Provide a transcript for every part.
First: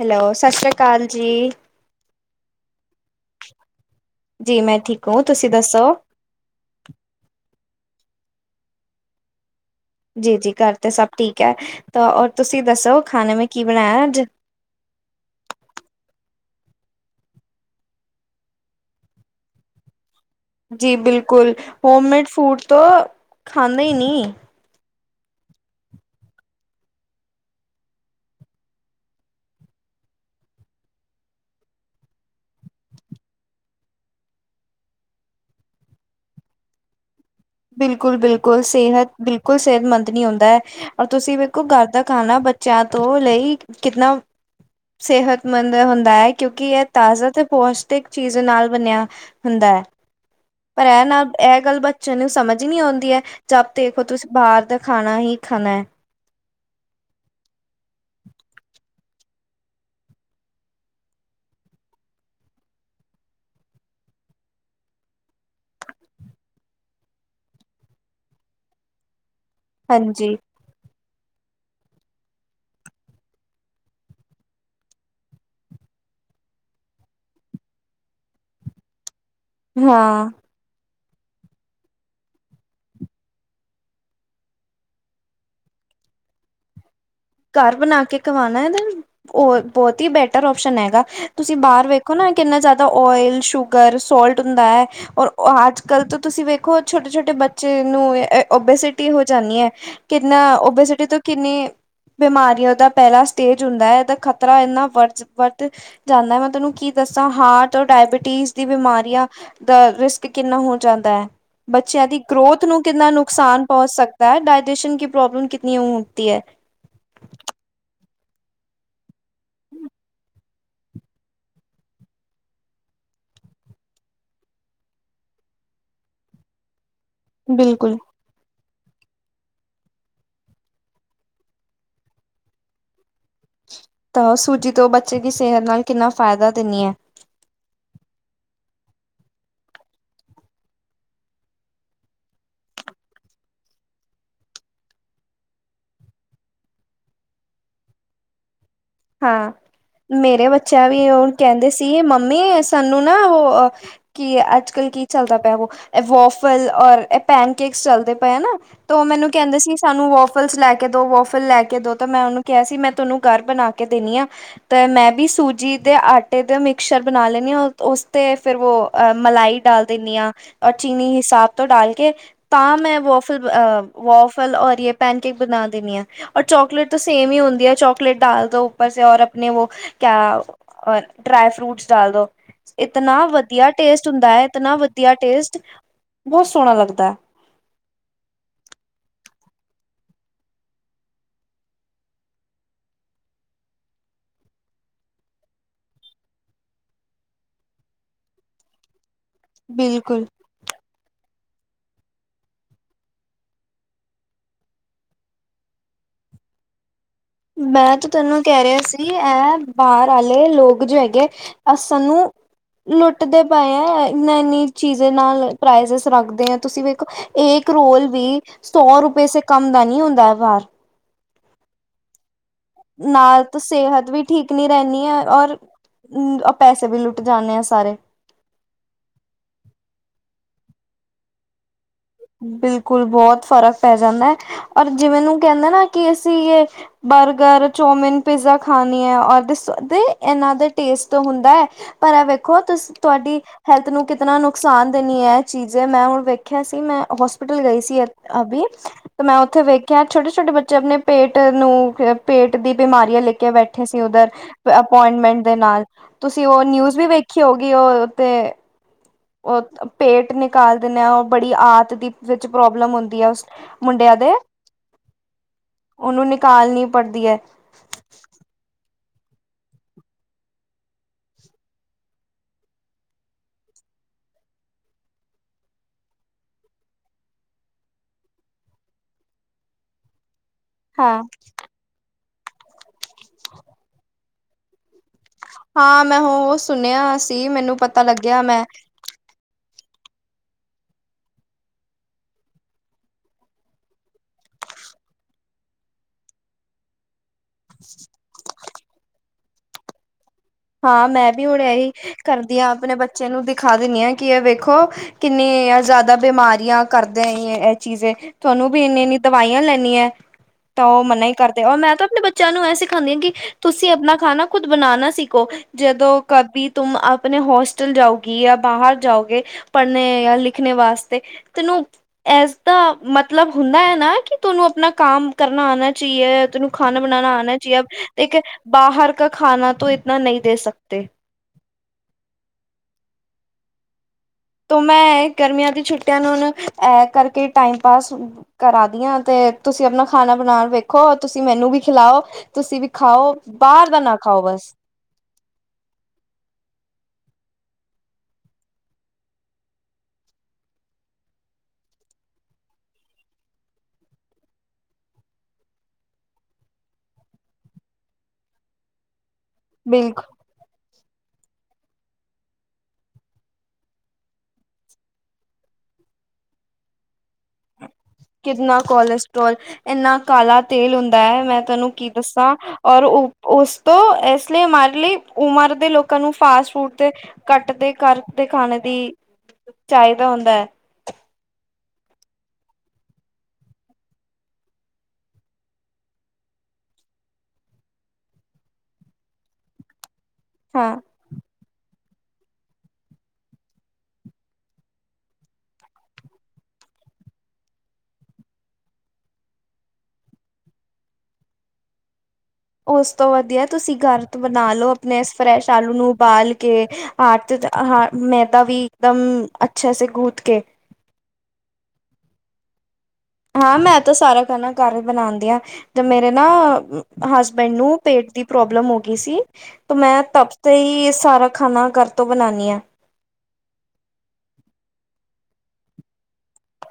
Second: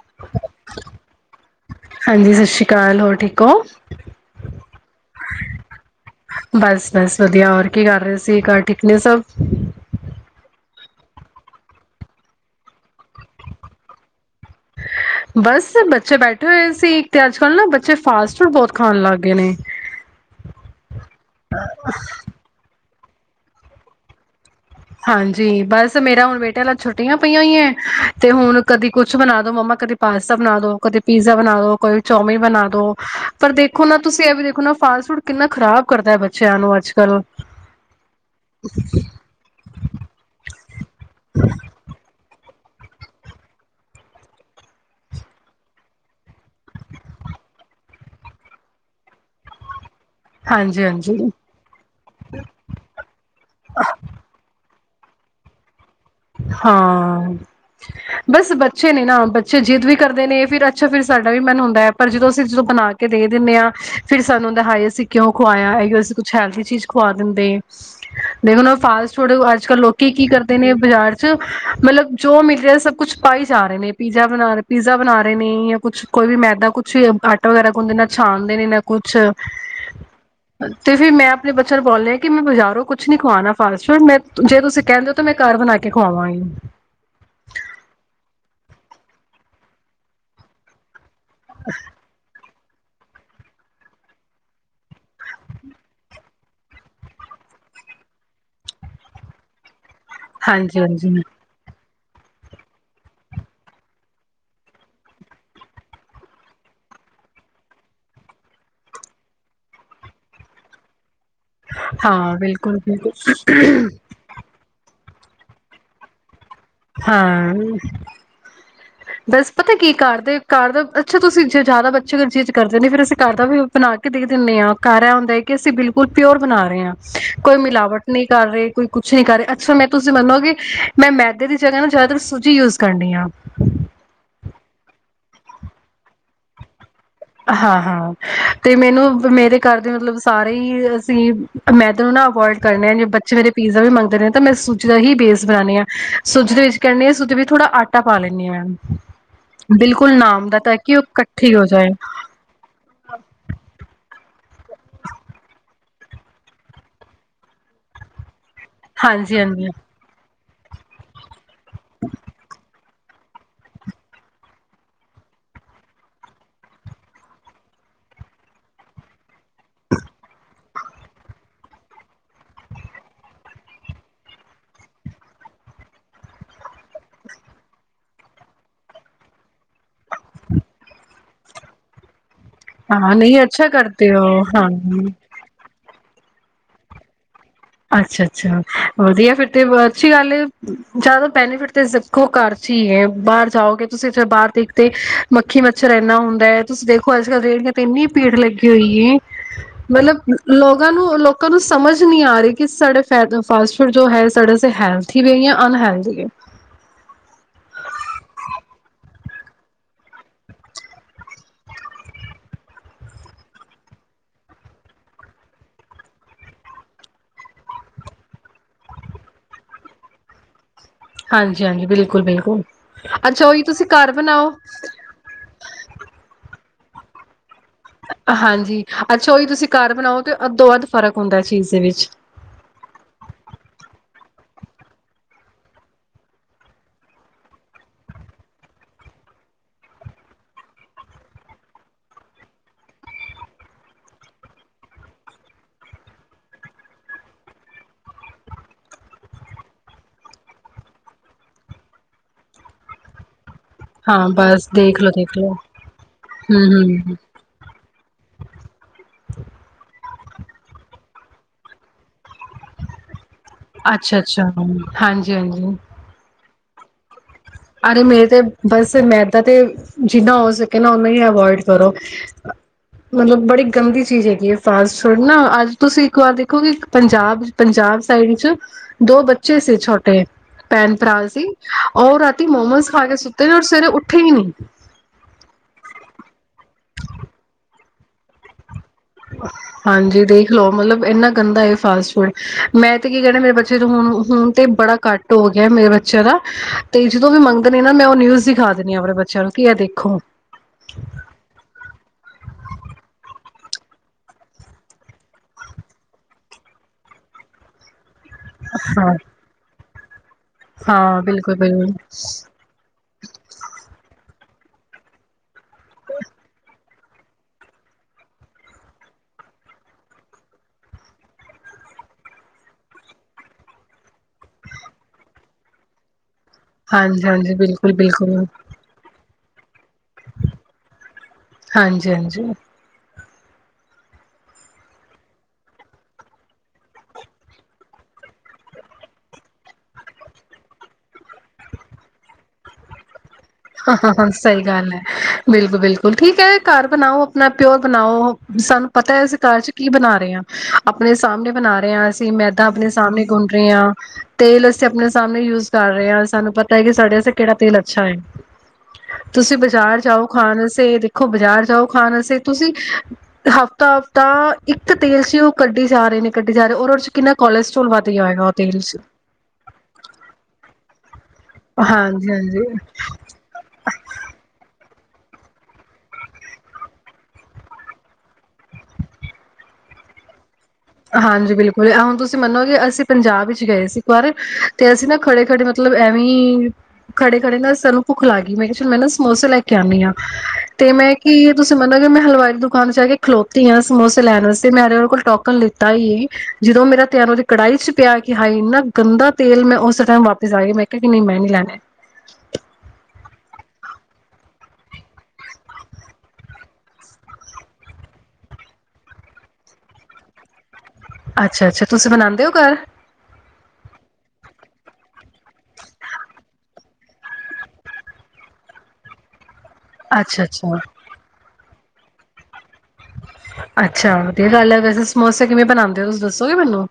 Hello, ਸਸ ਸ੍ਰੀ ਅਕਾਲ ਜੀ। ਹਾਂਜੀ ਸਸ਼ ਸ਼੍ਰੀ ਅਕਾਲ, ਹੋਰ ਠੀਕ ਹੋ? ਜੀ ਮੈਂ ਠੀਕ ਹੂ। ਤੁਸੀਂ ਦੱਸੋ? ਬਸ ਬਸ ਵਧੀਆ ਹੋਰ ਕੀ ਕਰ ਰਹੇ ਸੀ? ਘਰ ਠੀਕ ਨੇ ਸਭ। ਜੀ-ਜੀ ਘਰ ਤੇ ਸਭ ਠੀਕ ਐ ਤਾਂ ਔਰ ਤੁਸੀਂ ਦੱਸੋ? ਖਾਣੇ ਮੇ ਕੀ ਬਣਾਇਆ ਅੱਜ? ਠੇ ਹੋਏ ਸੀ, ਇੱਕ ਤੇ ਅੱਜ -ਕੱਲ ਨਾ ਬੱਚੇ ਫਾਸਟ ਫ ਬਹੁਤ ਖਾਣ ਲੱਗ ਗਏ ਨੇ। ਜੀ ਬਿਲਕੁਲ ਹੋਮ ਮੇਡ ਫੂਡ ਤੋਂ ਖਾਂਦੇ ਹੀ ਨੀ। ਹਾਂਜੀ, ਬਸ ਮੇਰਾ ਹੁਣ ਬੇਟਾ ਨੇ ਛੁੱਟੀਆਂ ਪਈਆਂ ਹੋਈ ਹੈ ਤੇ ਹੁਣ ਕਦੀ ਕੁਛ ਬਣਾ ਦੋ ਮੰਮਾ ਕਦੇ ਪਾਸਤਾ ਬਣਾ ਦੋ, ਕਦੇ ਪੀਜ਼ਾ ਬਣਾ ਦੋ, ਕਦੇ ਚੋਮੀਨ ਬਣਾ ਦੋ, ਪਰ ਦੇਖੋ ਨਾ ਤੁਸੀਂ ਐ ਵੀ ਦੇਖੋ ਨਾ ਫਾਸਟ ਫੂਡ ਕਿੰਨਾ ਖਰਾਬ ਕਰਦਾ ਬੱਚਿਆਂ ਨੂੰ ਅੱਜ- ਕੱਲ੍ਹ। ਬਿਲਕੁਲ-ਬਿਲਕੁਲ ਸਿਹਤ ਬਿਲ ਕੋਈ ਸਿਹਤਮੰਦ ਨੀ ਹੁੰਦਾ ਐ। ਔਰ ਤੁਸੀਂ ਵੇਖੋ ਘਰ ਦਾ ਖਾਣਾ ਬ ੱਚਿਆਂ ਤੋਂ ਲਈ ਕਿਤਨਾ ਸਿਹਤਮੰਦ ਹੁੰਦਾ ਹੈ ਕਿਉਂਕਿ ਇਹ ਤਾਜ਼ਾ ਤੇ ਪੌਸ਼ਟਿਕ ਚੀਜ਼ ਨਾਲ ਬਣਿਆ ਹੁੰਦਾ ਹੈ। ਹਾਂਜੀ ਪਰ ਇਹ ਨਾ ਹਾਂਜੀ ਇਹ ਗੱਲ ਬੱਚੇ ਤੈਨੂੰ ਸਮਝ ਨੀ ਆਉਂਦੀ ਹੈ ਜਦ ਦੇਖੋ ਤੁਸੀਂ ਬਾਹਰ ਤਾਂ ਖਾਣਾ ਹੀ- ਖਾਣਾ ਹੈ। ਹਾਂ, ਬਸ ਬੱਚੇ ਨੇ ਨਾ ਬੱਚੇ ਜਿੱਤ ਵੀ ਕਰਦੇ ਨੇ ਫਿਰ ਅੱਛਾ, ਫਿਰ ਹਾਂ, ਬਸ ਬੱਚੇ ਹੀ ਨੇ ਨਾ ਬੱਚੇ ਜ਼ਿੱਦ ਵੀ ਕਰਦੇ ਨੇ ਨਾ ਅੱਛਾ, ਫਿਰ ਸਾਡਾ ਵੀ ਮਨ ਹੁੰਦਾ ਹੈ ਪਰ ਜਦੋਂ ਅਸੀਂ ਜਦੋਂ ਬਣਾ ਕੇ ਦੇ ਦਿੰਦੇ ਹਾਂ ਫਿਰ ਸਾਨੂੰ ਹੁੰਦਾ ਹਾਏ ਅਸੀਂ ਕਿਉਂ ਖਵਾਇਆ ਹੈਗੇ ਅਸੀਂ ਕੁਛ ਹੈਲੀਦੀ ਚੀਜ਼ ਖਵਾ ਦਿੰਦੇ ਤੇ ਹੁਣ ਫਾਸਟ ਥੋੜ੍ਹੇ ਅੱਜ ਕੱਲ੍ਹ ਲੋਕੀ ਕੀ ਹਾਂਜੀ ਕਰਦੇ ਨੇ ਮਤਲਬ ਜੋ ਮਿਲ ਰਿਹਾ ਸਭ ਕੁਛ ਪਾਈ ਜਾ ਰਹੇ ਨੇ ਪੀਜ਼ਾ ਬਣਾ- ਪੀਜ਼ਾ ਬਣਾ ਰਹੇ ਨੇ ਜਾਂ ਕੁਛ ਕੋਈ ਵੀ ਮੈਦਾ ਕੁਛ ਆਟਾ ਵਗੈਰਾ ਗੁਦਦੇ ਨਾ ਛਣਦੇ ਨੇ ਨਾ ਕੁਛ ਹਾਂ। ਤੇ ਫਿਰ ਮੈਂ ਆਪਣੇ ਬੱਚਿਆਂ ਨੂੰ ਬੋਲਿਆ ਰਿਹਾ ਕਿ ਮੈਂ ਬਜ਼ਾਰੋਂ ਕੁੱਛ ਨ ਖਵਾਉਣਾ ਫਾਸਟ ਫੂਡ ਮੈਂ ਜੇ ਤੁਸੀਂ ਕਹਿੰਦੇ ਹੋ ਤਾਂ ਮੈਂ ਘਰ ਬਣਾ ਕੇ ਕੇ ਖਵਾਂਗੀ। ਘਰ ਬਣਾ ਕੇ ਖਵਾਣਾ ਦਾ ਉਹ ਬਹੁਤ ਹੀ ਬੈਟਰ ਓਪਸ਼ਨ ਹੈਗਾ। ਤੁਸੀਂ ਬਾਹਰ ਵੇਖੋ ਨਾ ਕਿੰਨਾ ਜ਼ਿਆਦਾ ਓਇਲ, ਸ਼ੂਗਰ, ਸੋਲਟ ਹੁੰਦਾ ਹੈ ਔਰ ਅੱਜ ਕੱਲ ਤੋਂ ਤੁਸੀਂ ਵੇਖੋ ਛੋਟੇ ਛੋਟੇ ਬੱਚੇ ਨੂੰ ਓਬੇਸਿਟੀ ਹੋ ਜਾਂਨੀ ਏ। ਕਿੰਨਾ ਹਾਂਜੀ ਉਓਬੇ ਸਿਟੀ ਤੋਂ ਹਾਂਜੀ ਕਿੰਨੀ ਬਿਮਾਰੀਆਂ ਦਾ ਪਹਿਲਾ ਸਟੇਜ ਹੁੰਦਾ ਹੈ ਇਹਦਾ ਖਤਰਾ ਇਨਾ ਵੱਧ ਜਾਂਦਾ ਹੈ ਮੈਂ ਤੁਹਨੂੰ ਕੀ ਦੱਸਾਂ ਹਾਰਟ ਰ ਡਾਇਬਟੀਜ਼ ਦੀ ਬਿਮਾਰੀਆਂ ਦਾ ਰਿਸਕ ਕਿੰਨਾ ਹੋ ਜਾਂਦਾ ਹੈ ਬੱਚਿਆਂ ਦੀ ਹਾਂ ਗਰੋਥ ਬਿਲਕੁਲ ਨੂੰ ਬਿਲਕੁਲ ਕਿੰਨਾ ਨੁਕਸਾਨ ਪਹੁੰਚ ਸਕਦਾ ਹੈ ਡਾਇਜਸ਼ਨ ਪ੍ਰੋਬਲਮ ਕਿਤਨੀ ਉ ਉੱਠਤੀ ਹੈ। ਹਾਂ ਬਸ ਪਤਾ ਕੀ ਕਰਦੇ ਘਰ ਦਾ ਅੱਛਾ ਤੁਸੀਂ ਜੇ ਜ਼ਿਆਦਾ ਬੱਚੇਗੇ ਜ਼ਿਦ ਕਰਦੇ ਨੇ ਫੇਿਰ ਅਸੀਂ ਘਰ ਦਾ ਵੀ ਬਣਾ ਕੇ ਦੇ ਦਿੰਦੇ ਹਾਂ ਘਰ ਇਹ ਹੁੰਦਾ ਹੈ ਕਿ ਅਸੀਂ ਬਿਲਕੁਲ ਪਿਓਰ ਬਣਾ ਰਹੇ ਹਾਂ। ਕੋਈ ਬਿਲਕੁਲ ਮਿਲਾਵਟ ਨਹੀਂ ਕਰ ਰਹੇ। ਕੋਈ ਕੁਛ ਨੀ ਕਰ ਰਹਾ ਅੱਛਾ ਮੈਂ ਤੁਸੀਂ ਮੰਨੋਗੇ ਮੈਂ ਮੈਦੇ ਦੀ ਜਗ੍ਹਾ ਨਾ ਜ਼ਿਆਦਾਤਰ ਸੂਜੀ ਯੂਜ ਕਰਨੀ ਹਾਂ। ਤਾਂ ਸੂਜੀ ਤੋਂ ਬੱਚੇ ਦੀ ਸਿਹਤ ਨਾਲ ਕਿੰਨਾ ਫ਼ਾਇਦਾ ਦਿੰਦੀ ਹੈ। ਹਾਂ ਹਾਂ ਤੇ ਮੈਨੂੰ ਮੇਰੇ ਘਰ ਦੇ ਮਤਲਬ ਸਾਰੇ ਹੀ ਅਸੀਂ ਮੈਦਨ ਨੂੰ ਨਾ ਤੇ ਮੈਨੂੰ ਮੇਰੇ ਘਰ ਦੇ ਸਾਰੇ ਮੈਲੇ ਨੂੰਅਵੋਇਡ ਕਰਨੇ ਹਾਂ ਜੇ ਬੱਚੇ ਮੇਰੇ ਪੀਜ਼ਾ ਵੀ ਮੰਗਦੇ ਨੇ ਤਾਂ ਮੈਂ ਸੂਜੀ ਦਾ ਹੀ ਬੇਸ ਬਣਾਉਦੀ ਹਾਂ ਸੂਜੀ ਦੇ ਵਿੱਚ ਕਹਿੰਦੇ ਸੂ ਵਿੱਚ ਥੋੜ੍ਹਾ ਆਟਾ ਪਾ ਲੈਂਦੀ ਹਾਂ ਮ ਹਾਂ ਮੇਰੇ ਬੱਚਿਆਂ ਕਿ ਉਹ ਵੀ ਹੁਣ ਇਕੱਠੀ ਹੋ ਕਹਿੰਦੇ ਜਾਏ ਸੀ ਮੰਮੀ ਸਾਨੂੰ ਨਾ ਉਹ ਕੀ ਅੱਜ ਕੱਲ ਕੀ ਚੱਲਦਾ ਪਿਆ ਵ ਇਹ ਵੋਫਲ ਔਰ ਇਹ ਪੈਨਕੇਕਸ ਚੱਲਦੇ ਪਏ ਨਾ ਤੋ ਮੈਨੂੰ ਹਾਂਜੀ ਕਹਿੰਦੇ ਹਾਂਜੀ ਸੀ ਸਾਨੂੰ ਫਲਸ ਲੈ ਕੇ ਦੋ ਵੋਫਲ ਲੈ ਕੇ ਦੋ ਤਾਂ ਮੈਂ ਉਹਨੂੰ ਕਿਹਾ ਸੀ ਮੈਂ ਤੁਹਾਨੂੰ ਘਰ ਬਣਾ ਕੇ ਹਾਂ ਤੇ ਮੈਂ ਵੀ ਸੂਜੀ ਦੇ ਆਟੇ ਦੇ ਮਿਕਚਰ ਬਣਾ ਲੈਂਣੀ ਹਾਂ ਉਸ ਤੇ ਮੈਂ ਵੀ ਸੂਜੀ ਤੇ ਆਟੇ ਦਾ ਮਿਕਸਰ ਬਣਾ ਦੇਂਦੀ ਆਫਿਰ ਮਲਾਈ ਡਾਲ ਦਿੰਦੀ ਆਾਂ ਔਰ ਚੀਨੀ ਹਿਸਾਬ ਤੋਂ ਡਾਲ ਕੇ ਤਾਂ ਮੈਂ ਵੋਫਲ ਅਹ ਵੋਫਲ ਔਰ ਪੈਨਕੇਕ ਬਣਾ ਦਿੰਦੀ ਹਾਂ ਔਰ ਚੋਕਲੇਟ ਤੋਂ ਸੇਮ ਹੀ ਹੁੰਦੀ ਆ ਚੋਕਲੇਟ ਡਾਲ ਦੋ। ਉੱਪਰ ਸੇ ਔਰ ਆਪਣੇ ਵ ਕਿਆ ਡਰਾਾਈ ਫਰੂਟਸ ਡਾਲ ਦੋ ਹਾਂ ਇਤਨਾ ਨਹੀਂ ਅੱਛਾ ਵਧੀਆ ਟੇਸਟ ਕਰਦੇ ਹੁੰਦਾ ਹੋ ਹੈ ਹਾਂ ਇਤਨਾ ਵਧੀਆ ਟੇਸਟ ਬਹੁਤ ਸੋਹਣਾ ਲੱਗਦਾ। ਅੱਛਾ ਅੱਛਾ ਵਧੀਆ ਫਿਰ ਤੇ ਅੱਛੀ ਗੱਲ ਹੈ ਜ਼ਿਆਦਾ ਬੈਨੀਫਿਟ ਅੱਛਾ! ਅੱਛਾ ਵਧੀਆ ਫਿਰ ਤੇ ਇਹ ਅੱਛੀ ਗੱਲ ਹੈ ਸਿੱਖੋ ਘ ਚ ਹੀ ਹੈ ਬਾਹਰ ਜਾਓਗੇ ਤੁਸੀਂ ਬਾਹਰ ਦੇਖਦੇ ਮੱਖੀ ਮੱਛਰ ਇੰਨਾ ਹੁੰਦਾ ਹੈ ਤੁਸੀਂ ਦੇਖੋ ਅੱਜ ਕੱਲ ਰੇਹੜੀਆਂ ਤੇ ਇੰਨੀ ਭੀੜ ਲੱਗੀ ਹੋਈ ਹੈ ਮਤਲਬ ਬਿਲਕੁਲ ਲੋਕਾਂ ਨੂੰ ਲੋਕ ਲੋਕਾਂ ਨੂੰ ਸਮਝ ਨਹੀਂ ਆ ਰਹੀ ਕਿ ਸਾਡੇ ਫ ਫਾਸਟ ਫੂਡ ਜੋ ਹੈ ਸਾਡੇ ਹੈਲਥੀ ਵੀ ਜਾਂ ਅਨਹੈਲਦੀ ਏ। ਮੈਂ ਤਾਂ ਤੈਨੂੰ ਕਹਿ ਰਿਹਾ ਸੀ ਇਹ ਬਾਹਰ ਆਲੇ ਲੋਕ ਜੋ ਹੈਗੇ ਅ ਸਾਨੂੰ--ਲੁੱਟਦੇ ਪਏ ਆ ਇਨਾ ਇਨੀ ਚੀਜ਼ ਨਾਲ ਪ੍ਰਾਈਜ ਰੱਖਦੇ ਆ ਤੁਸੀਂ ਵੇਖੋ ਏ ਰੋਲ ਵੀ ਸੌ ਰੁਪਏ ਸ ਕਮ ਦਾ ਨੀ ਹੁੰਦਾ ਹੈ ਬਾਹਰ ਹਾਂਜੀ-ਹਾਂਜੀ। ਬਿਲਕੁਲ-ਬਿਲਕੁਲ। ਨਾਲ ਤਾਂ ਸਿਹਤ ਵੀ ਠੀਕ ਨੀ ਰਹਿੰਦੀ ਹੈ ਔਰ ਪੈਸੇ ਵੀ ਲੁੱਟ ਜਾਂਦੇ ਹ ਹਾਂਜੀ। ਅੱਛਾ ਉਹੀ ਤੁਸੀਂ ਘਰ ਬਣਾਓ ਤੇ ਅੱਧੋ ਵੱਧ ਫਰਕ ਹੁੰਦਾ ਹੈ ਚੀਜ਼ ਦੇ ਵਿੱਚ ਬਿਲਕੁਲ ਬਹੁਤ ਫ਼ਰਕ ਪੈ ਜਾਂਦਾ ਏ ਔਰ ਜਿਵੇਂਨ ਕਹਿੰਦਾ ਨਾ ਕਿ ਅਸੀਂ ਇਹ ਬਰਗਰ, ਚੋਮਿਨ, ਪੀਜ਼ਾ ਖਾਣੀ ਹੈ ਔਰ ਇਹਨਾਂ ਦੇ ਟੇਸਟ ਹੁੰਦਾ ਹੈ ਪਰ ਇਹ ਵੇਖੋ ਤੁ ਤੁਹਾਡੀ ਹੈਲਥ ਨੂੰ ਕਿਤਨਾ ਨੁਕਸਾਨ ਦੇਣੀ ਹੈ ਇਹ ਚੀਜ਼ ਮੈਂ ਹੁਣ ਵੇਖਿਆ ਸੀ ਮੈਂ ਹੋਸਪਿਟਲ ਗਈ ਸੀ ਅਭੀ ਤੇ ਮੈਂ ਉੱਥੇ ਵੇਖਿਆ ਛੋਟੇ-ਛੋਟੇ ਬੱਚੇ ਆਪਣੇ ਪੇਟ ਨੂੰ ਪੇਟ ਦੀ ਬਿਮਾਰੀਆਂ ਲੈ ਕੇ ਬੈਠੇ ਬੈਠੇ ਸੀ ਉਧਰ ਹਾਂ ਬਸ ਦੇਖ ਲੋ ਦੇਖ ਅਪਇੰਟਮੈਂਟ ਲੋ ਦੇ ਨਾਲ ਤੁਸੀਂ ਹੂੰ ਉਹ ਨਿਊਜ ਵੀ ਹੂੰ ਵੇਖੀ ਹੋਗੀ ਉਹ ਤੇ ਉਹ ਪੇਟ ਨਿਕਾਲ ਦਿੰਦੇ ਆ ਉਹ ਬੜੀ ਆਤ ਦੀ ਵਿੱਚ ਪ੍ਰੋਬਲਮ ਹੁੰਦੀ ਹੈ ਉਸ ਮੁੰਡਿਆਂ ਅੱਛਾ ਦੇ ਅੱਛਾ ਹਾਂਜੀ ਹਾਂਜੀ ਨੂੰ ਨ ਕਾਲਨੀ ਪੜਤੀ ਹੈ। ਫਿਰ ਮੈਦਾ ਤੇ ਜਿੰਨਾ ਹੋ ਸਕੇ ਨਾ ਓਨਾ ਹੀ ਅਵੋਇਡ ਕਰੋ ਮਤਲਬ ਬੜੀ ਗੰਦੀ ਚੀਜ਼ ਹੈਗੀ ਹੈ ਫਾਸਟ ਫੂਡ ਨਾ ਅੱਜ ਤੁਸੀਂ ਇੱਕ ਵਾਰ ਦੇਖੋ ਕਿ ਪੰਜਾਬ, ਪੰਜਾਬ ਸਾਈਡ ਚ ਦੋ ਬੱਚੇ ਸੀ ਛੋਟੇ ਭੈਨ ਹਾਂ ਭਰਾਂ ਸੀ ਔਰ ਤੇ ਮੋਮਸ ਖਾ ਕੇ ਸੁੱਤੇ ਨੇ ਰ ਸਵੇਰੇ ਉੱਠੇ ਹੀ ਨਹੀਂ ਹਾਂ ਮੈਂ ਉਹ ਸੁਣਿਆ ਸੀ। ਮੈਨੂੰ ਪਤਾ ਲੱਗਿਆ ਮੈਂ ਹਾਂਜੀ। ਦੇਖ ਲੋ ਮਤਲਬ ਇੰਨਾ ਗੰਦਾ ਫਾਸਟ ਫੂਡ ਮੈਂ ਤੇ ਕੀ ਕਹਿਣਾ ਮੇਰੇ ਬੱਚੇ ਤੋਂ ਹੁਣ ਹੁਣ ਤੇ ਬੜਾ ਕੱਟ ਹੋ ਗਿਆ ਮੇਰੇ ਬੱਚਿਆਂ ਦਾ। ਤੇ ਜਦੋਂ ਵੀ ਮੰਗਦੇ ਨੇ ਨਾ ਮੈਂ ਉਹ ਨਿਊਜ਼ ਸਿਖਾ ਦੇਣੀ ਆ ਆਪਣੇ ਬੱਚਿਆਂ ਨੂੰ ਕੀ ਆ ਦੇਖੋ ਹਾਂ ਮੈਂ ਵੀ ਹੁਣ ਇਹੀ ਕਰਦੀ ਹਾਂ ਆਪਣੇ ਬੱਚੇ ਨੂੰ ਖਾ ਦਿੰਦੇ ਹਾਂ ਕਿ ਇਹ ਵੇਖੋ ਕਿੰਨੀਆਂ ਜ਼ਿਆਦਾ ਬਿਮਾਰੀਆਂ ਕਰਦੇ ਇਹ ਚੀਜ਼ੇ ਤੁਹਾਨੂੰ ਵੀ ਇੰਨੀ ਹਾਂ ਇੰਨੀ ਦਵਾਈਆਂ ਲੈਣੀਆਂ [inaudible] ਤਾਂ ਉਹ ਹਾਂ ਮੰਨਾ ਹੀ ਬਿਲਕੁਲ ਕਰਦੇ ਬਿਲਕੁਲ ਮੈਂ ਤਾਂ ਆਪਣੇ ਬੱਚਿਆਂ ਨੂੰ ਐਸ ਖਾਂਦੀ ਕਿ ਤੁਸੀਂ ਆਪਣਾ ਖਾਣਾ ਖੁਦ ਬਣਾਣਾ ਸਿੱਖ ਖੋ ਜਦੋਂ ਕਵੀ ਤੁਮ ਆਪਣੇ ਹੋਸਟਲ ਜਾਓਗੀ ਜਾਂ ਬਾਹਰ ਜਾਓਗੇ ਪੜ੍ਹਨੇ ਜਾਂ ਲਿਖਣੇ ਵਾਸਤੇ ਤੈਨੂੰ ਇਸਦਾ ਮਤਲਬ ਹੁੰਦਾ ਹੈ ਨਾ ਕਿ ਤੈਨੂੰ ਆਪਣਾ ਕੰਮ ਕਰਨਾ ਆਉਣਾ ਚਾਹੀਏ ਤੁਹਾਨੂੰ ਖਾਣਾ ਹਾਂਜੀ ਬਣਾਉਣਾ ਹਾਂਜੀ ਆਉਣਾ ਚਾਹੀਦਾ ਬਿਲਕੁਲ ਤੇ ਇੱਕ ਬਿਲਕੁਲ ਬਾਹਰ ਖਾਣਾ ਤੋਂ ਨਹੀਂ ਦੇ ਸਕਦੇ ਹਾਂਜੀ ਹਾਂਜੀ ਤੋ ਮੈਂ ਗਰਮੀਆਂ ਦੀ ਛੁੱਟੀਆਂ ਨੂੰ ਹੁਣ ਇਹ ਕਰਕੇ ਟਾਈਮ ਪਾਸਕਰਾਦੀ ਹਾਂ ਤੇ ਤੁਸੀਂ ਆਪਣਾ ਖਾਣਾ ਬਣਾਉਣ ਵੇਖੋ ਤੁਸੀਂ ਮੈਨੂੰ ਵੀ ਖਿਲਾਓ ।ਤੁਸੀਂ ਵੀ ਖਾਓ। ਬਾਹਰ ਦਾ ਹਾਂ-ਹਾਂ ਨਾ -ਹਾਂ ਖਾਓ ਸਹੀ ਬਸ ਗੱਲ ਹੈ ਬਿਲਕੁਲ -ਬਿਲਕੁਲ ਠੀਕ ਹੈ ਘਰ ਬਣਾਓ। ਇਨਾ ਪਿਓਰ ਬਣਾਓ ਸਾਨੂੰ ਪਤਾ ਹੈ ਅਸੀਂ ਘਰ ਚ ਕੀ ਬਣਾ ਰਹੇ ਹਾਂ ਆਪਣੇ ਸਾਹਮਣੇ ਬਣਾ ਰਹੇ ਹਾਂ ਅਸੀਂ ਮੈਦਾ ਆਪਣੇ ਸਾਹਮਣੇ ਗੁੰਨ ਰਹੇ ਹਾਂ ਤੇਲ ਅਸੀਂ ਆਪਣੇ ਸਾਹਮਣੇ ਯੂਜ ਕਰ ਰਹੇ ਹਾਂ ਸਾਨੂੰ ਪਤਾ ਹੈ ਕਿ ਸਾਡੇ ਵਾਸਤੇ ਕਿਹੜਾ ਤੇਲ ਅੱਛਾ ਹੈ। ਤੁਸੀਂ ਬਾਜ਼ਾਰ ਜਾਓ ਬਿਲਕੁਲ ਖਾਣ ਵਾਸਤੇ ਬਾਜ਼ਾਰ ਜਾਓ ਖਾਣ ਵਾਸਤੇ ਤੁਸੀਂ ਹਫ਼ਤਾ -ਹਫ਼ਤਾ ਇੱਕ ਤੇਲ ਵਿੱਚ ਉਹ ਕੱਢੀ ਜਾ ਰਹੇ ਨੇ ਕੱਢੀ ਜਾ ਰਹੇ ਓਦੇ ਚ ਕਿੰਨਾ ਕੋਲੈਸਟ੍ਰੋਲ ਵੱਧ ਗਿਆ ਹੋਏਗਾ ਉਹ ਕਿੰਨਾ ਤੇਲ ਚ ਕੋਲਸਟ੍ਰੋਲ ਇੰਨਾ ਕਾਲਾ ਤੇਲ ਹੁੰਦਾ। ਹੈ ਮੈਂ ਤੁਹਾਨੂੰ ਕੀ ਹਾਂਜੀ ਦੱਸਾਂ ਹਾਂਜੀ ਔਰ ਉਸ ਤੋਂ ਇਸ ਲਈ ਲਈ ਉਮਰ ਦੇ ਲੋਕਾਂ ਨੂੰ ਫਾਸਟ ਫੂਡ ਤੇ ਕੱਟ ਦੇ ਕਰਦੇ ਖਾਣੇ ਦੀ ਚਾਹੀਦਾ ਹੁੰਦਾ ਹੈ। ਹਾਂਜੀ ਬਿਲਕੁਲ ਹੁਣ ਤੁਸੀਂ ਮੰਨੋਗੇ ਅਸੀਂ ਪੰਜਾਬ ਵਿੱਚ ਗਏ ਸੀ ਇੱਕ ਵਾਰ ਤੇ ਅਸੀਂ ਨਾ ਖੜੇ ਖੜੇ ਮਤਲਬ ਐਵੇਂ ਖੜੇ ਖੜੇ ਨਾ ਸਾਨੂੰ ਭੁੱਖ ਲੱਗ ਗਈ ਮੈਂ ਕਿਹਾ ਚਲ ਮੈਂ ਨਾ ਸਮੋਸੇ ਲੈ ਕੇ ਆਉਂਦੀ ਹਾਂ। ਤੇ ਹਾਂ ਮੈਂ ਕਿ ਤੁਸੀਂ ਮੰਨੋ ਗੇ ਮੈਂ ਹਲਵਾਈ ਦੀ ਦੁਕਾਨ ਚ ਜਾ ਕੇ ਖਲੋਤੀ ਹਾਂ ਸਮੋਸੇ ਲੈਣ ਵਾਸਤੇ ਮੈ ਹਜੇ ਓਦੇ ਕੋਲ ਟੋਕਨ ਣ ਲਿੱਤਾ ਸੀ ਜਦੋਂ ਮੇਰਾ ਧਿਆਨ ਉਹਦੀ ਕੜਾਹੀ ਚ ਪਿਆ ਕਿ ਹਾਈ ਇੰਨਾ ਗੰਦਾ ਤੇਲ ਮੈਂ ਉਸ ਟਾਈਮ ਵਾਪਿਸ ਆ ਗਈ ਮੈਂ ਕਿਹਾ ਕਿ ਨਹੀਂ ਮੈਂ ਨੀ ਲੈਣੇ। ਉਸ ਤੋਂ ਵਧੀਆ ਤੁਸੀਂ ਘਰ ਤੋਂ ਬਣਾ ਲੋ ਆਪਣੇ ਇਸ ਫਰੈਸ਼ ਆਲੂ ਨੂੰ ਉਬਾਲ ਕੇ ਹੱਥਾਂ ਨਾਲ ਮੈਦਾ ਵੀ ਇਕਦਮ ਅੱਛਾ ਸ ਗੂਦ ਕੇ। ਅੱਛਾ- ਅੱਛਾ ਤੁਸੀਂ ਬਣਾਉਂਦੇ ਹੋ ਘਰ ਹਾਂ ਮੈਂ ਤਾਂ ਸਾਰਾ ਖਾਣਾ ਘਰ ਬਣਾਉਂਦੀ ਹਾਂ ਜ ਮੇਰੇ ਨਾ ਹਸਬੈਂਡ ਨੂੰ ਪੇਟ ਦੀ ਪ੍ਰੋਬਲਮ ਹੋ ਗਈ ਸੀ। ਮੈਂ ਅੱਛਾ ਤਬ ਤੇ ਅੱਛਾ ਹੀ ਇਹ ਸਾਰਾ ਖਾਣਾ ਘਰ ਤੋਂ ਬਣਾਉਦੀ ਹਾਂ। ਅੱਛਾ ਤੇ ਇਹ ਗੱਲ ਹੈ ਵੈਸੇ ਸਮੋਸੇ ਕਿਵੇਂ ਬਣਾਉਂਦੇ ਹੋ ਤੁਸੀ ਦੱਸੋਗੇ ਮੈਨੂੰ?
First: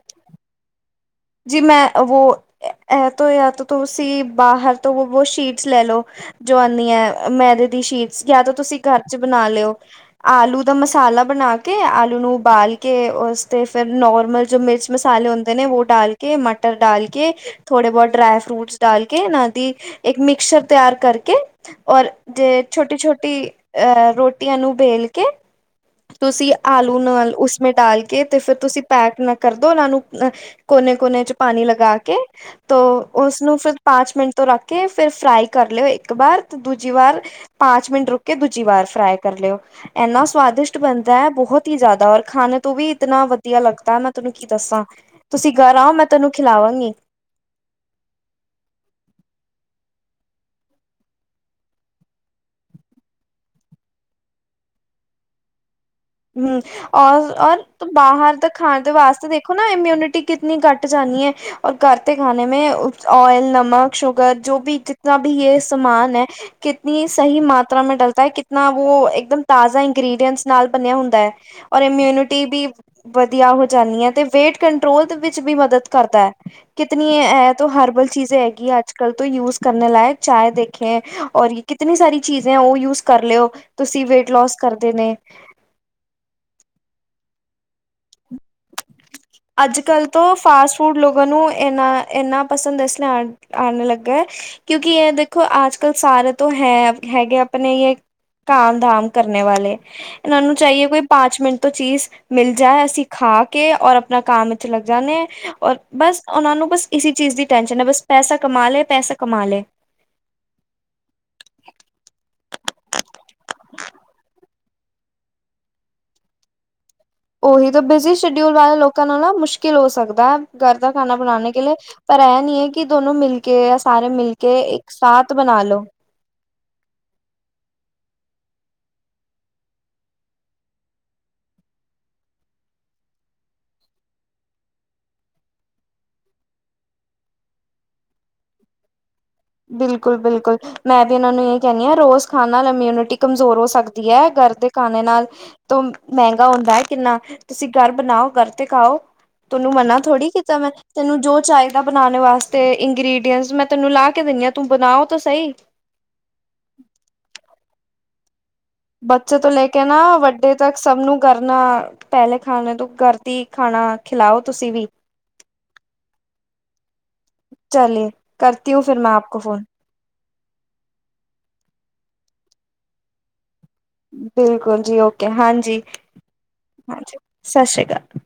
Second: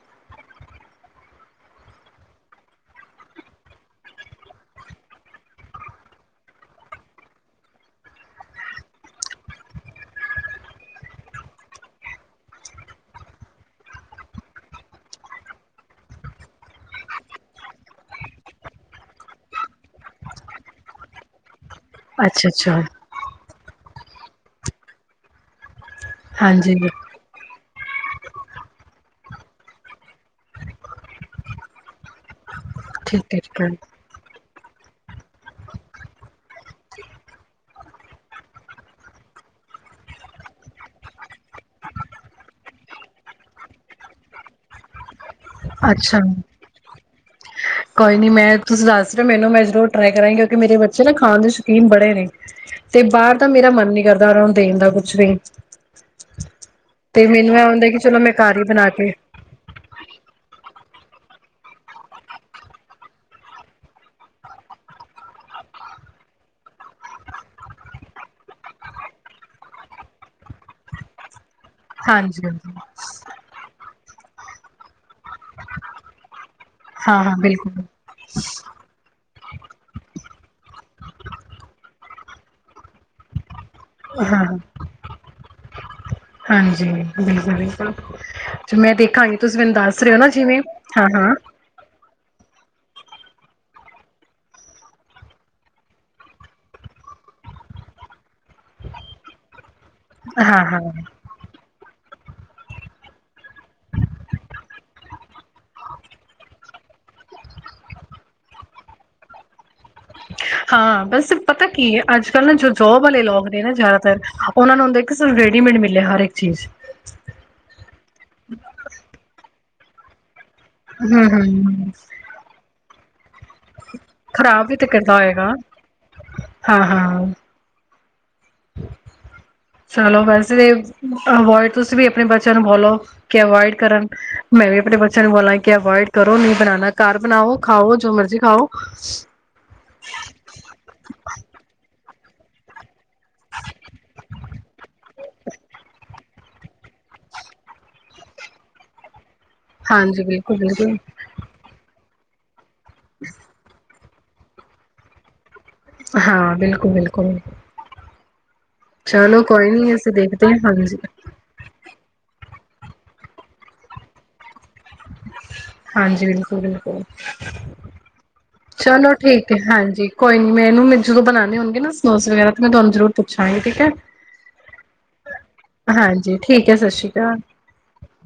ਜੀ ਮੈਂ ਵੋ ਇਹ ਤੋਂ ਯਾਂ ਤੋ ਤੁਸੀਂ ਬਾਹਰ ਤੋਂ ਸ਼ੀਟਸ ਲੈ ਲਓ ਜੋ ਆਂਨੀ ਹੈ ਮੈਦੇ ਦੀ ਸ਼ੀਟਸ ਜਾਂ ਤਾਂ ਤੁਸੀਂ ਘਰ ਚ ਬਣਾ ਲਿਓ ਆਲੂ ਦਾ ਮਸਾਲਾ ਬਣਾ ਕੇ ਆਲੂ ਨੂੰ ਉਬਾਲ ਕੇ ਉਸ ਤੇ ਫਿਰ ਨੋਰਮਲ ਜੋ ਮਿਰਚ ਮਸਾਲੇ ਹੁੰਦੇ ਨੇ। ਡਾਲ ਕੇ ਮਟਰ ਡਾਲ ਕੇ ਥੋੜੇ ਬਹੁਤ ਡਰਾਈ ਫਰੂਟਸ ਡਾਲ ਕੇ ਇਹਨਾਂ ਦੀ ਇੱਕ ਮਿਕਸਚਰ ਤਿਆਰ ਕਰਕੇ। ਔਰ ਅੱਛਾ ਜੇ ਅੱਛਾ ਛੋਟੀ- ਛੋਟੀ ਅਹ ਰੋਟੀਆਂ ਨੂੰ ਬੇਲ ਕੇ ਤੁਸੀਂ ਹਾਂਜੀ ਆਲੂ ਨਾਲ ਉਸਮੇਂ ਡਾਲ ਕੇ ਤੇ ਫਿਰ ਤੁਸੀਂ ਪੈਕ ਨਾ ਕਰਦਉ ਉਹਨਾਂ ਨੂੰ ਅ ਕੋਨੇ ਕੋਨੇ ਚ ਪਾਣੀ ਲਗਾ ਕੇ ਤੋ ਠੀਕ ਹੈ ਉਸਨੂੰ ਠੀਕ ਹੈ ਫਿਰ ਪੰਜ ਮਿੰਟ ਤੋਂ ਰੱਖ ਫਿਰ ਫਰਾਈ ਕਰ ਲਓ ਇੱਕ ਵਾਰ ਦੂਜੀ ਵਾਰ ਪੰਜ ਮਿੰਟ ਰੁਕ ਕੇ ਦੂਜੀ ਵਾਰ ਫਰਾਈ ਕਰ ਲਓ ਇੰਨਾ ਸਵਾਦਿਸ਼ਟ ਬਣਦਾ ਹੈ ਬਹੁਤ ਹੀ ਜ਼ਿਆਦਾ ਔਰ ਖਾਣੇ ਤੋਂ ਵੀ ਇਤਨਾ ਵਧੀਆ ਲੱਗਦਾ ਮੈਂ ਤੁਹਨੂੰ ਕੀ ਦੱਸਾਂ। ਤੁਸੀਂ ਘਰ ਆਓ ਮੈਂ ਅੱਛਾ ਤੈਨੂੰ ਖਿਲਾਵਾਂਗੀ। ਕੋਈ ਨੀ ਮੈਂ ਤੁਸੀਂ ਦੱਸ ਰਹੇ ਹੋ ਮੈਨੂੰ ਮੈਂ ਜ਼ਰੂਰ ਟਰਾਏ ਕਰਾਂਗੀ ਕਿਉਂਕਿ ਮੇਰੇ ਬੱਚੇ ਨਾ ਖਾਣ ਦੇ ਸ਼ੌਕੀਨ ਬੜੇ ਨੇ ਤੇ ਬਾਹਰ ਦਾ ਮੇਰਾ ਮਨ ਨੀ ਕਰਦਾ ਉਹਨਾਂ ਨੂੰ ਦੇਣ ਦਾ ਕੁਛ ਵੀ। ਹਮ ਤੇ ਮੈਨੂੰ ਔਰ-ਔਰ ਇਹ ਹੁੰਦਾ ਕਿ ਚਲੋ ਮੈਂ ਬਾਹਰ ਤਾਂ ਘਰ ਹੀ ਖਾਣ ਬਣਾ ਦੇ ਕੇ ਵਾਸਤੇ ਵੇਖੋ ਨਾ ਇਮਿਊਨਿਟੀ ਕਿਤਨੀ ਘੱਟ ਜਾਣੀ ਹੈ ਔਰ ਘਰ ਦੇ ਖਾਣੇ ਮੇ ਓਇਲ, ਨਮਕ, ਸ਼ੂਗਰ ਜੋ ਵੀ ਜਿਤਨਾ ਵੀ ਇਹ ਸਮਾਨ ਹੈ ਕਿਤਨੀ ਸਹੀ ਮਾਤਰਾ ਮੇ ਡਲਤਾ ਹੈ ਕਿਤਨਾ ਵੋ ਇੱਕਦਮ ਤਾਜ਼ਾ ਇੰਗਰੀਡੀਅਂਟਸ ਨਾਲ। ਬਣਿਆ ਹੁੰਦਾ ਹੈ। ਔਰ ਇਮਿਊਨਿਟੀ ਹਾਂਜੀ ਵੀ ਹਾਂਜੀ ਵਧੀਆ ਹੋ ਜਾਂਨੀ ਹੈ ਅਤੇ ਵੇਟ ਕੰਟਰੋਲ ਦੇ ਵਿੱਚ- ਵਿਚ ਵੀ ਮਦਦ ਕਰਤਾਂ। ਕਿਤਨੀ ਹਾਂ ਹਾਂ ਏ ਜੋ ਬਿਲਕੁਲ ਹਰਬਲ ਚੀਜ਼ ਹੈਗੀ ਅੱਜਕਲ ਤੋ ਯੁਥ- ਕਰਨੇ ਲਾਇਕ ਚਾ ਦੇਖੇ, ਔਰ ਯੇ ਕਿਤਨੀ ਸਾਰੀ ਚੀਜ਼ੇ ਉਹ ਯੂਜ ਕਰ ਲਿਓ। ਤੁਸੀਂ ਹਾਂ ਵੇਟ ਲੋਸ ਹਾਂ ਕਰਦੇ ਨੇ- ਹਾਂਜੀ, ਬਿਲਕੁਲ -ਬਿਲਕੁਲ। ਤੇ ਮੈਂ ਦੇਖਾਂਗੀ ਤੁਸੀਂ ਮੈਨੂੰ ਅੱਜ- ਦੱਸ ਕੱਲ ਰਹੇ ਹੋ ਤੋਂ ਨਾ ਜਿਵੇਂ ਫਾਸਟ ਫੂਡ ਹਾਂ ਲੋਗਾ ਹਾਂ ਨੂੰ, ਇਨਾ ਏਨਾ ਪਸੰਦ ਇਸ ਲਈ ਆ ਆਨੇ ਲੱਗ ਹੈ, ਕਿਉਂਕਿ ਇਹ ਦੇਖੋ ਅੱਜ ਕੱਲ ਸਾਰੇ ਤੋਂ ਹੈ, ਹੈਗੇ ਆਪਣੇ ਇਹ ਕਾਮ- ਦਾਮ ਕਰਨੇ ਵਾਲੇ। ਇਹਨਾਂ ਨੂੰ ਹਾਂ ਚਾਹੀਏ ਕੋਈ ਹਾਂ ਪਾਂਚ ਮਿੰਟ ਤੋਂ, ਚੀਜ਼ ਮਿਲ ਜਾਏ, ਅਸੀਂ ਖਾ ਕੇ ਔਰ ਆਪਣਾ ਕੰਮ ਵਿੱਚ ਲੱਗ ਜਾਂਨੇ, ਓਰ ਬਸ ਉਹਨਾਂ ਨੂੰ ਬਸ, ਇਸ ਚੀਜ਼ ਦੀ ਟੈਂਸ਼ਨ ਹੈ। ਬਸ, ਪੈਸਾ ਕਮਾ ਲੇ- ਪੈਸਾ ਕਮਾ ਲੇ। ਹਾਂ, ਬਸ ਪਤਾ ਕੀ ਹੈ। ਅੱਜ ਕੱਲ ਨਾ, ਜੋ ਜੋਬ ਆਲੇ ਲੋਗ ਨੇ ਜ਼ਿਆਦਾਤਰ ਉਹਨਾਂ ਨੂੰ ਹੁੰਦਾ ਕਿ, ਸਾਨੂੰ ਰੈਡੀਮੇਡ ਮਿਲੇ ਹਰ ਇੱਕ ਚੀਜ਼। ਉਹੀ ਤਾਂ, ਬਿਜ਼ੀ ਸ਼ਡਿਊਲ ਵਾਲੇ ਲੋਕਾਂ ਨਾਲ ਨਾ। ਮੁਸ਼ ਕਿਲ ਹੋ ਸਕਦਾ। ਘਰ ਦਾ ਖਾਨਾ ਹਮ ਬਨਾਨੇ ਕੇ ਲਿਏ ਹਮ ਪਰ ਇਹ ਨਹੀਂ ਹੈ ਕਿ ਦੋਨੋ ਮਿਲ ਕੇ ਸਾਰੇ ਮਿਲ ਕੇ, ਖ਼ਰਾਬ ਵੀ ਤੇ ਇੱਕ ਕਰਦਾ ਸਾਥ ਹੋਏਗਾ ਬਣਾ ਲੋ। ਹਾਂ- ਹਾਂ। ਚਲੋ ਵੈਸੇ ਅਵੋਈਡ, ਤੁਸੀ ਵੀ ਅਪਣੇ ਬੱਚਿਆਂ ਨੂੰ ਬੋਲੋ ਕਿ, ਅਵੋਇਡ ਕਰਨ। ਮੈਂ ਵੀ ਆਪਣੇ ਬੱਚਿਆਂ ਨੂੰ ਬੋਲਾਂ ਕਿ ਅਵੋਇਡ ਕਰੋ, ਨਹੀਂ ਬਣਾਣਾ। ਘਰ ਬਣਾਓ, ਖਾਓ ਜੋ ਮਰਜ਼ੀ ਖਾਓ। ਬਿਲਕੁਲ-ਬਿਲਕੁਲ ਮੈਂ ਵੀ ਇਹਨਾਂ ਨੂੰ ਇਹ ਕਹਿੰਦੀ ਹਾਂ ਰੋਜ਼ ਖਾਣ ਨਾਲ ਇਮਿਊਨਿਟੀ ਕਮਜ਼ੋਰ ਹੋ ਸਕਦੀ ਹੈ। ਘਰ ਦੇ ਖਾਣੇ ਨਾਲ ਮਹਿੰਗਾ ਹੁੰਦਾ ਹੈ, ਕਿੰਨਾ। ਤੁਸੀਂ ਘਰ ਬਣਾਓ, ਘਰ ਤੇ ਖਾਓ। ਤੋਨੂੰ ਮੰਨਾ ਹਾਂਜੀ ਥੋੜੀ ਬਿਲਕੁਲ ਕੀਤਾ ਮੈਂ, ਬਿਲਕੁਲ ਤੈਨੂੰ ਜੋ ਚਾਹੀਦਾ ਬਣਾਣੇ ਵਾਸਤੇ ਤੇ ਇੰਗਰੀਡੀਅਂਟਸ ਮੈ ਤੈਨੂੰ ਲਾ ਕੇ ਦਿੰਨੀ ਆ। ਤੂੰ ਬਣਾਓ ਤੋ ਸਹੀ। ਹਾਂ, ਬਿਲਕੁਲ- ਬਿਲਕੁਲ । ਬੱਚੇ ਤੋਂ, ਲੈ ਕੇ ਨਾ, ਅਸੀਂ ਦੇਖਦੇ ਵੱਡੇ ਹਾਂ ਤੱਕ ਸਭ ਹਾਂਜੀ ਨੂੰ ਕਰਨਾ ਪਹਿਲੇ ਖਾਣੇ ਤੋਂ, ਘਰਦੀ ਖਾਣਾ ਖਿਲਾਓ ਤੁਸੀਂ ਵੀ ਹਾਂਜੀ, ਬਿਲਕੁਲ- ਬਿਲਕੁਲ। ਚੱਲੇ ਕਰਤੀ ਹੂੰ, ਫਿਰ ਚਲੋ ਮੈਂ ਆਪ ਕੋ ਠੀਕ ਹੈ ਫੋਨ। ਹਾਂਜੀ ਕੋਈ ਨੀ, ਮੈਂ ਇਹਨੂੰ ਮ ਜਦੋਂ ਬਨਾਨੇ ਹੋਨਗੇ ਨਾ ਸਮੋਸੇ ਵਗੈਰਾ, ਮੈਂ ਤੁਹਾਨੂੰ ਜਰੂਰ ਪੁੱਛਾਂਗੀ ਠੀਕ। ਹੈ ਬਿਲਕੁਲ ਜੀ, ਓਕੇ, ਹਾਂਜੀ- ਹਾਂਜੀ ਠੀਕ ਹੈ ਸਤਿ ਸ਼੍ਰੀ ਹਾਂਜੀ। ਅਕਾਲ ਸਸਿ ਸ੍ਰੀ ਕਾਲ।